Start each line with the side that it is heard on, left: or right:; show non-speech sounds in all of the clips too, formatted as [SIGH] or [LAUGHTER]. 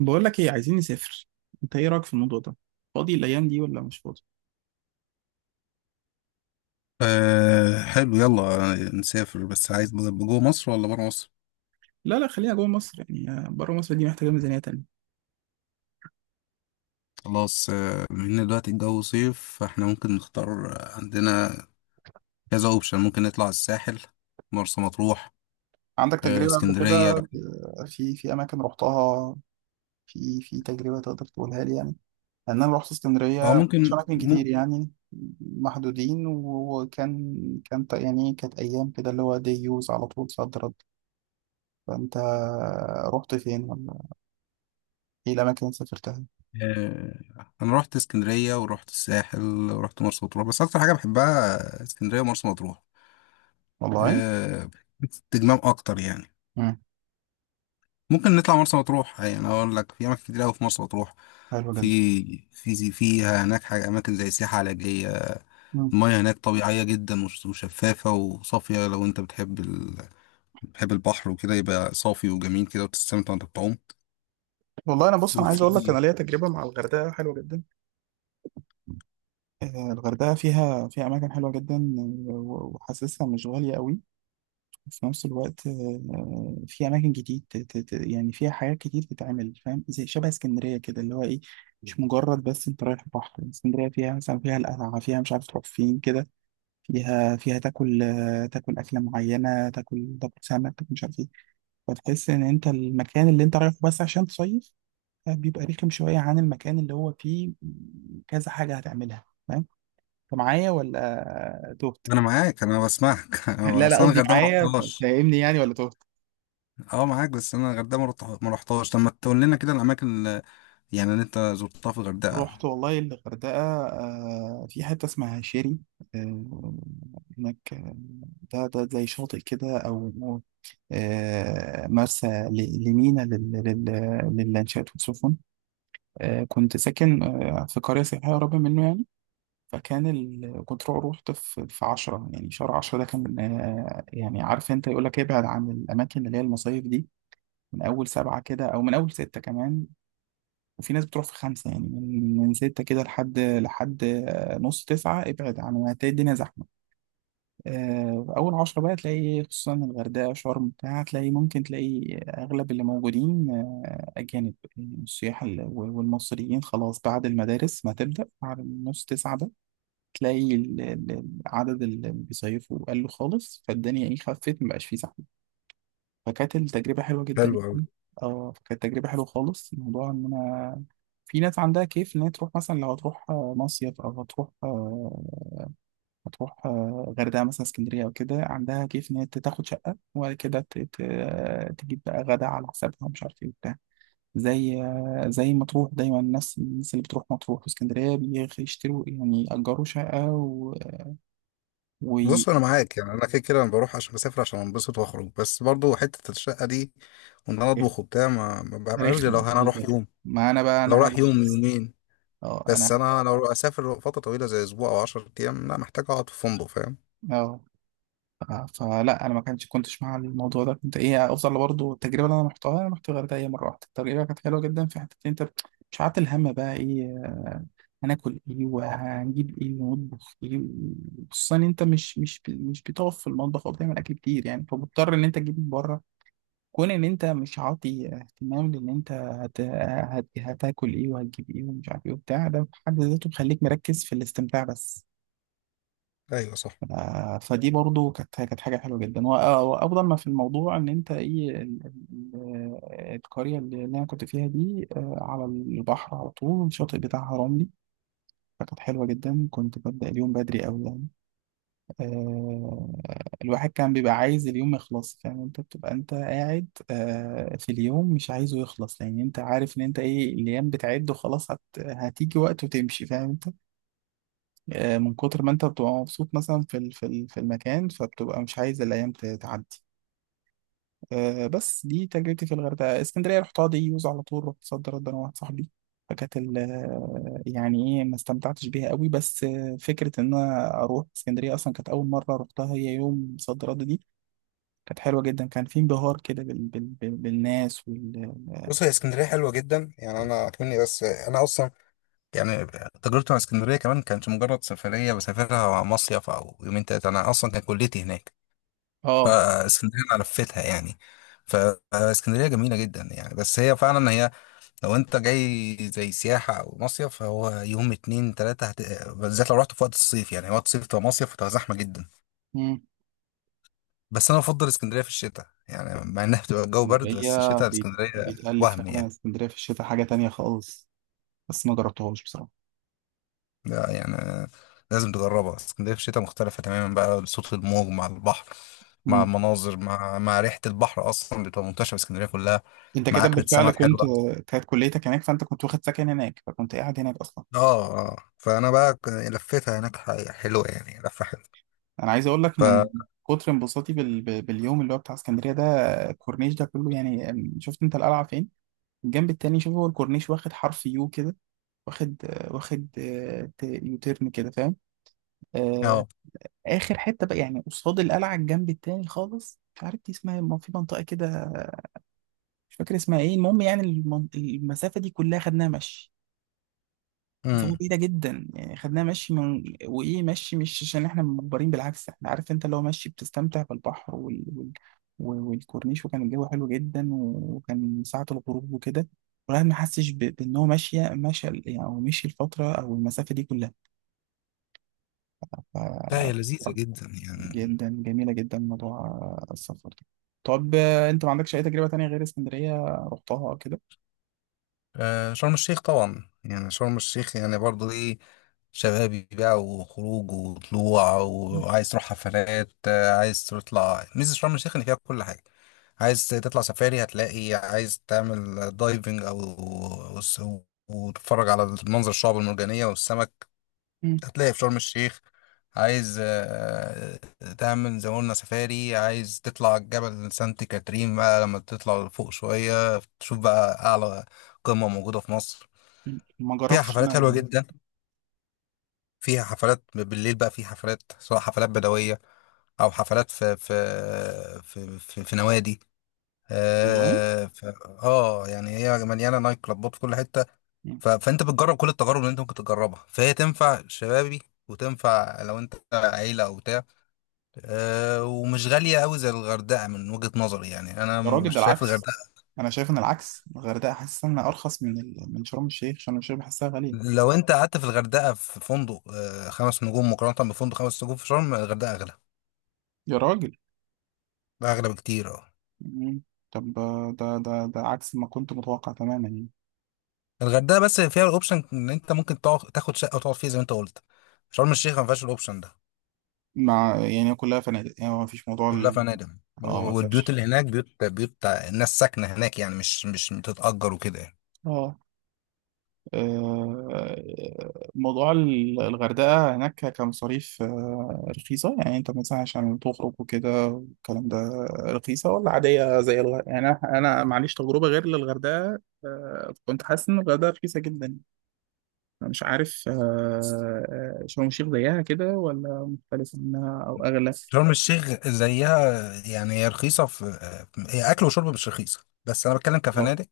right: بقول لك ايه، عايزين نسافر. انت ايه رايك في الموضوع ده؟ فاضي الايام دي ولا مش فاضي؟
left: أه، حلو، يلا نسافر. بس عايز جوه مصر ولا بره مصر؟
right: لا، لا، خلينا جوه مصر، يعني بره مصر دي محتاجه ميزانيه تانية.
left: خلاص. بما ان دلوقتي الجو صيف، فاحنا ممكن نختار. عندنا كذا اوبشن. ممكن نطلع الساحل، مرسى مطروح.
right: عندك تجربة قبل
left: اسكندرية.
right: كده في أماكن رحتها؟ في تجربة تقدر تقولها لي يعني؟ لأن أنا رحت
left: اه
right: اسكندرية، مش
left: ممكن
right: أماكن كتير
left: مو
right: يعني، محدودين، و- وكان، كانت أيام كده اللي هو دي يوز على طول صد رد. فأنت رحت فين، ولا إيه الأماكن اللي سافرتها؟
left: آه، انا رحت اسكندرية ورحت الساحل ورحت مرسى مطروح، بس اكتر حاجة بحبها اسكندرية ومرسى مطروح.
right: والله.
left: أه، استجمام اكتر يعني.
right: مم.
left: ممكن نطلع مرسى مطروح. يعني اقول لك، في اماكن كتير قوي في مرسى مطروح.
right: حلو جدا.
left: في فيها هناك حاجة أماكن زي سياحة علاجية. المياه هناك طبيعية جدا وشفافة وصافية. لو أنت بتحب بتحب البحر وكده، يبقى صافي وجميل كده وتستمتع وأنت بتعوم.
right: والله انا، بص، انا عايز
left: وفي
right: اقول لك، انا ليا تجربه مع الغردقه حلوه جدا. الغردقه فيها اماكن حلوه جدا، آه، و- وحاسسها مش غاليه قوي. وفي نفس الوقت في اماكن جديد يعني فيها حاجات كتير تتعمل، فاهم؟ زي شبه اسكندريه كده، اللي هو ايه، مش مجرد بس انت رايح بحر. اسكندريه فيها مثلا، فيها القلعه، فيها مش عارف تروح فين كده، فيها تاكل، تاكل اكله معينه، تاكل تاكل سمك، تاكل مش عارف ايه. فتحس ان انت المكان اللي انت رايحه بس عشان تصيف بيبقى رخم شوية عن المكان اللي هو فيه كذا حاجة هتعملها، فاهم؟ انت معايا ولا تهت؟
left: [LAUGHS] أنا معاك، أنا بسمعك. [LAUGHS] أنا
right: لا، لا،
left: أصل أنا
right: قصدي
left: الغردقة ما
right: معايا،
left: رحتهاش.
right: فاهمني يعني ولا تهت؟
left: أه، معاك، بس أنا الغردقة ما رحتهاش. طب ما تقول لنا كده الأماكن اللي أنت زرتها في
right: رحت
left: الغردقة.
right: والله الغردقة. في حتة اسمها شيري آه، هناك، ده زي شاطئ كده، أو مرسى، لمينا، للانشاءات والسفن. كنت ساكن في قرية سياحية قريبة منه يعني. كنت رحت في 10، يعني شهر 10، ده كان يعني، عارف انت، يقول لك ابعد عن الاماكن اللي هي المصايف دي من اول 7 كده او من اول 6 كمان. وفي ناس بتروح في 5 يعني، من 6 كده لحد نص 9. ابعد عن، هتلاقي الدنيا زحمه. اول 10 بقى، تلاقي خصوصا الغردقه، شرم بتاع، تلاقي، ممكن تلاقي اغلب اللي موجودين اجانب يعني، السياح، والمصريين خلاص، بعد المدارس ما تبدا، بعد نص 9، تلاقي العدد اللي بيصيفوا قل خالص، فالدنيا ايه، خفت، مبقاش فيه زحمه. فكانت التجربه حلوه جدا
left: حلو أوي.
right: يعني. اه، فكانت تجربه حلوه خالص. الموضوع ان انا، في ناس عندها كيف ان هي تروح، مثلا لو هتروح مصيف، او هتروح غردقه مثلا، اسكندريه او كده، عندها كيف ان هي تاخد شقه، وبعد كده تجيب بقى غدا على حسابها، مش عارف ايه وبتاع. زي زي مطروح دايما، الناس اللي بتروح مطروح واسكندريه بيشتروا يعني، يأجروا شقه و...
left: بص،
right: ويخلوا.
left: انا معاك. يعني انا كده كده انا بروح عشان بسافر، عشان انبسط واخرج. بس برضو حته الشقه دي، وان انا اطبخ وبتاع، ما بعملهاش غير لو
right: رخمة
left: انا اروح
right: بالظبط.
left: يوم،
right: ما انا بقى
left: لو
right: انا هذا
left: رايح يوم
right: الشخص.
left: يومين.
right: اه، انا.
left: بس انا لو اسافر فتره طويله زي اسبوع او 10 ايام، لا، محتاج اقعد في فندق، فاهم؟
right: اه. ف- فلا، انا ما كانش كنتش مع الموضوع ده، كنت ايه، افضل برضه التجربه اللي انا رحتها. انا رحت الغردقه هي مره واحده، التجربه كانت حلوه جدا، في حته إن انت مش عارف الهم بقى ايه، هناكل ايه، وهنجيب ايه، ونطبخ ايه، خصوصا إن انت مش بتقف في المطبخ او بتعمل اكل كتير يعني، فمضطر ان انت تجيب من بره. كون ان انت مش عاطي اهتمام لان انت هتاكل ايه، وهتجيب ايه، ومش عارف ايه وبتاع، ده في حد ذاته بيخليك مركز في الاستمتاع بس.
left: ايوه، صح.
right: ف... فدي برضو كانت حاجه حلوه جدا. وافضل ما في الموضوع ان انت ايه ال... القريه اللي انا كنت فيها دي على البحر، على طول الشاطئ بتاعها رملي. فكانت حلوه جدا، كنت ببدا اليوم بدري قوي. آه، الواحد كان بيبقى عايز اليوم يخلص، فاهم انت؟ بتبقى انت قاعد في اليوم مش عايزه يخلص، لان انت عارف ان انت ايه، الايام بتعد وخلاص، هتيجي وقت وتمشي، فاهم انت؟ من كتر ما انت بتبقى مبسوط مثلا في في المكان، فبتبقى مش عايز الايام تعدي. بس دي تجربتي في الغردقه. اسكندريه رحتها دي يوز على طول، رحت صد رد انا واحد صاحبي. فكانت يعني ايه، ما استمتعتش بيها قوي، بس فكره ان انا اروح اسكندريه اصلا، كانت اول مره رحتها هي يوم صد رد دي، كانت حلوة جدا، كان في انبهار كده بالناس
left: بص، هي اسكندريه حلوه جدا يعني. انا اكمني، بس انا اصلا يعني تجربتي مع اسكندريه كمان كانت مجرد سفريه بسافرها مع مصيف او يومين تلاته. انا اصلا كان كليتي هناك،
right: اه.
left: فاسكندريه انا لفيتها يعني. فاسكندريه جميله جدا يعني. بس هي فعلا هي، لو انت جاي زي سياحة او مصيف، فهو يوم اتنين تلاتة بالذات لو رحت في وقت الصيف. يعني وقت الصيف تبقى مصيف وتبقى زحمة جدا.
right: مم.
left: بس انا بفضل اسكندرية في الشتاء، يعني مع انها بتبقى الجو برد، بس
right: اسكندرية
left: الشتاء اسكندرية
right: بيتقال لي
left: وهم
right: فعلا
left: يعني.
right: اسكندرية في الشتاء حاجة تانية خالص، بس ما جربتهاش بصراحة.
left: لا يعني، لازم تجربها. اسكندرية في الشتاء مختلفة تماما بقى، صوت الموج مع البحر، مع
right: مم.
left: المناظر، مع مع ريحة البحر اصلا بتبقى منتشرة في اسكندرية كلها،
right: انت
left: مع
right: كده
left: اكلة
right: بالفعل
left: سمك
right: كنت،
left: حلوة.
right: كانت كليتك هناك، فانت كنت واخد سكن هناك، فكنت قاعد هناك اصلا.
left: اه اه، فانا بقى لفيتها هناك، حلوة يعني، لفة حلوة.
right: انا عايز اقول لك
left: ف
right: من كتر انبساطي باليوم اللي هو بتاع اسكندرية ده، الكورنيش ده كله يعني، شفت انت القلعة فين؟ الجنب التاني، شوف، هو الكورنيش واخد حرف يو كده، واخد واخد يوتيرن كده، فاهم؟ آه، اخر حته بقى يعني قصاد القلعه الجنب التاني خالص، مش عارف دي اسمها إيه، ما في منطقه كده، مش فاكر اسمها ايه. المهم يعني المسافه دي كلها خدناها مشي، مسافه
left: اه
right: بعيده جدا يعني. خدناها مشي من وايه، مشي، مش عشان احنا مجبرين، بالعكس، احنا عارف انت، لو مشي بتستمتع بالبحر والكورنيش، وكان الجو حلو جدا، وكان ساعه الغروب وكده، والواحد ما حسش بان هو ماشي يعني، او مشي الفتره او المسافه دي
left: لا، هي
right: كلها.
left: لذيذة جدا يعني.
right: جدا، جميلة جدا موضوع السفر ده. طب انت ما عندكش اي تجربة تانية غير اسكندرية رحتها او كده؟
left: شرم الشيخ طبعا يعني. شرم الشيخ يعني برضه ايه، شبابي بقى، وخروج وطلوع، وعايز تروح حفلات. عايز تطلع، ميزة شرم الشيخ ان فيها كل حاجة. عايز تطلع سفاري، هتلاقي. عايز تعمل دايفنج او وس- وتتفرج على المنظر، الشعب المرجانية والسمك،
right: مم.
left: هتلاقي في شرم الشيخ. عايز تعمل زي ما قلنا سفاري. عايز تطلع جبل سانت كاترين بقى، لما تطلع لفوق شوية تشوف بقى أعلى قمة موجودة في مصر.
right: مم. ما
left: فيها
right: جربتش. لا،
left: حفلات حلوة
right: لا.
left: جدا، فيها حفلات بالليل بقى. في حفلات، سواء حفلات بدوية أو حفلات في نوادي.
right: والله.
left: آه, ف... اه، يعني هي مليانه نايت كلابات في كل حته.
right: مم.
left: فانت بتجرب كل التجارب اللي انت ممكن تجربها، فهي تنفع شبابي وتنفع لو انت عيله او بتاع. أه، ومش غالية أوي زي الغردقة من وجهة نظري يعني. أنا
right: يا راجل،
left: مش
right: ده
left: شايف
right: العكس،
left: الغردقة،
right: انا شايف ان العكس، الغردقة حاسس انها ارخص من من شرم الشيخ، شرم الشيخ بحسها غالية.
left: لو أنت قعدت في الغردقة في فندق خمس نجوم، مقارنة بفندق خمس نجوم في شرم، الغردقة أغلى،
right: يا راجل.
left: أغلى بكتير، أه.
right: مم. طب ده عكس ما كنت متوقع تماما يعني.
left: الغردقة بس فيها الأوبشن إن أنت ممكن تقعد، تاخد شقة وتقعد فيها زي ما أنت قلت. شرم الشيخ ما فيهاش الأوبشن ده،
right: مع يعني كلها فنادق يعني، ما فيش موضوع
left: كلها فنادق. و-
right: اه، ما
left: والبيوت
right: فيش.
left: اللي هناك بيوت، بيوت الناس ساكنة هناك يعني، مش بتتأجر وكده يعني.
right: اه. آه، موضوع الغردقة هناك كمصاريف، رخيصة يعني، انت مثلا عشان تخرج وكده والكلام ده، رخيصة ولا عادية زي الغردقة يعني؟ انا، معليش، تجربة غير للغردقة، كنت حاسس ان الغردقة رخيصة جدا، أنا مش عارف شرم الشيخ زيها كده ولا مختلفة منها او اغلى؟
left: شرم الشيخ زيها يعني. هي رخيصة في، هي أكل وشرب مش رخيصة، بس أنا بتكلم
right: اه،
left: كفنادق،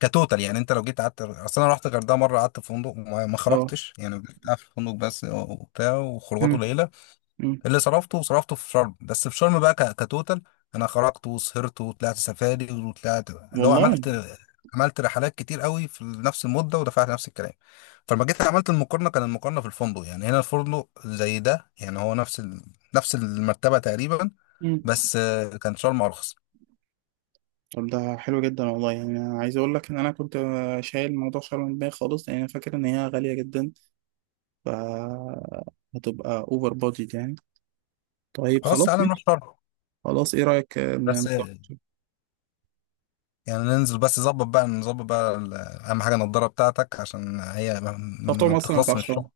left: كتوتال يعني. انت لو جيت قعدت، اصل انا رحت الغردقه مره، قعدت في فندق وما ما
right: اه.
left: خرجتش يعني. قعدت في الفندق بس وبتاع، وخروجات
right: أمم.
left: قليله.
right: أمم.
left: اللي صرفته صرفته في شرم، بس في شرم بقى كتوتال، انا خرجت وسهرت وطلعت سفاري، وطلعت، اللي هو
right: والله.
left: عملت رحلات كتير قوي في نفس المده، ودفعت نفس الكلام. فلما جيت عملت المقارنه، كان المقارنه في الفندق يعني، هنا الفندق زي ده يعني، هو نفس نفس المرتبه تقريبا، بس كان شرم ارخص.
right: طب ده حلو جدا والله يعني. أنا عايز اقول لك ان انا كنت شايل الموضوع، شايل من دماغي خالص، لان انا فاكر ان هي غاليه جدا. ف هتبقى اوفر بادجت يعني. طيب
left: خلاص،
right: خلاص،
left: تعالى نروح
right: ماشي.
left: شرم.
right: خلاص، ايه رايك
left: بس
right: ان،
left: يعني ننزل، بس نظبط بقى، اهم حاجه النضاره بتاعتك، عشان هي
right: تعرف تعوم
left: ما
right: اصلا ولا ما
left: بتخلصش من
right: تعرفش تعوم؟
left: الشغل.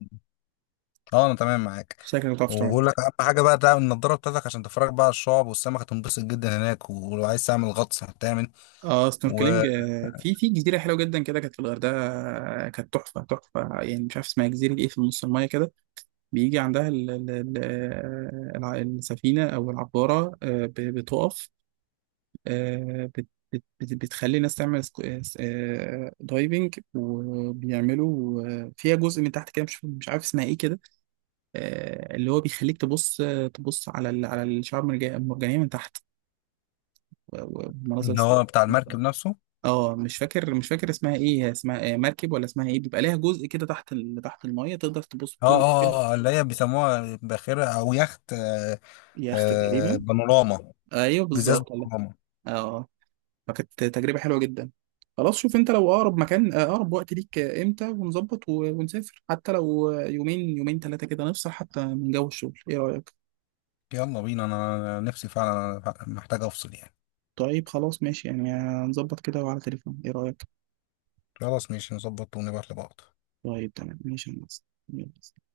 left: اه، انا تمام معاك.
right: شكلك ما تعرفش تعوم.
left: وبقول لك، اهم حاجه بقى تعمل النضاره بتاعتك عشان تتفرج بقى على الشعب والسمك، هتنبسط جدا هناك. ولو عايز تعمل غطس هتعمل،
right: اه، سنوركلينج.
left: واللي
right: في جزيره حلوه جدا كده كانت في الغردقه، كانت تحفه، تحفه يعني، مش عارف اسمها جزيره ايه، في نص المايه كده. بيجي عندها السفينه او العباره، بتقف، آه، بت بت بت بتخلي الناس تعمل دايفنج، وبيعملوا فيها جزء من تحت كده، مش عارف اسمها ايه كده، اللي هو بيخليك تبص، تبص على على الشعاب المرجانية من تحت، ومناظر
left: هو بتاع المركب نفسه.
right: اه، مش فاكر اسمها ايه هي، اسمها مركب ولا اسمها ايه، بيبقى ليها جزء كده تحت تحت المية، تقدر تبص
left: اه
right: بكل
left: اه
right: كويس.
left: اه، اللي هي بيسموها باخره او يخت.
right: يخت
left: آه،
right: تقريبا.
left: بانوراما.
right: ايوه،
left: بزاز
right: بالظبط والله.
left: بانوراما.
right: اه. فكانت تجربة حلوة جدا. خلاص، شوف انت لو اقرب مكان، اقرب وقت ليك امتى، ونظبط ونسافر، حتى لو يومين، يومين ثلاثة كده، نفصل حتى من جو الشغل. ايه رأيك؟
left: يلا بينا، انا نفسي فعلا. أنا محتاج افصل يعني.
right: طيب خلاص، ماشي يعني، هنظبط كده وعلى تليفون. ايه رأيك؟
left: خلاص، ماشي، نظبط ونبعت لبعض.
right: طيب، تمام، ماشي يا هندسة. يلا.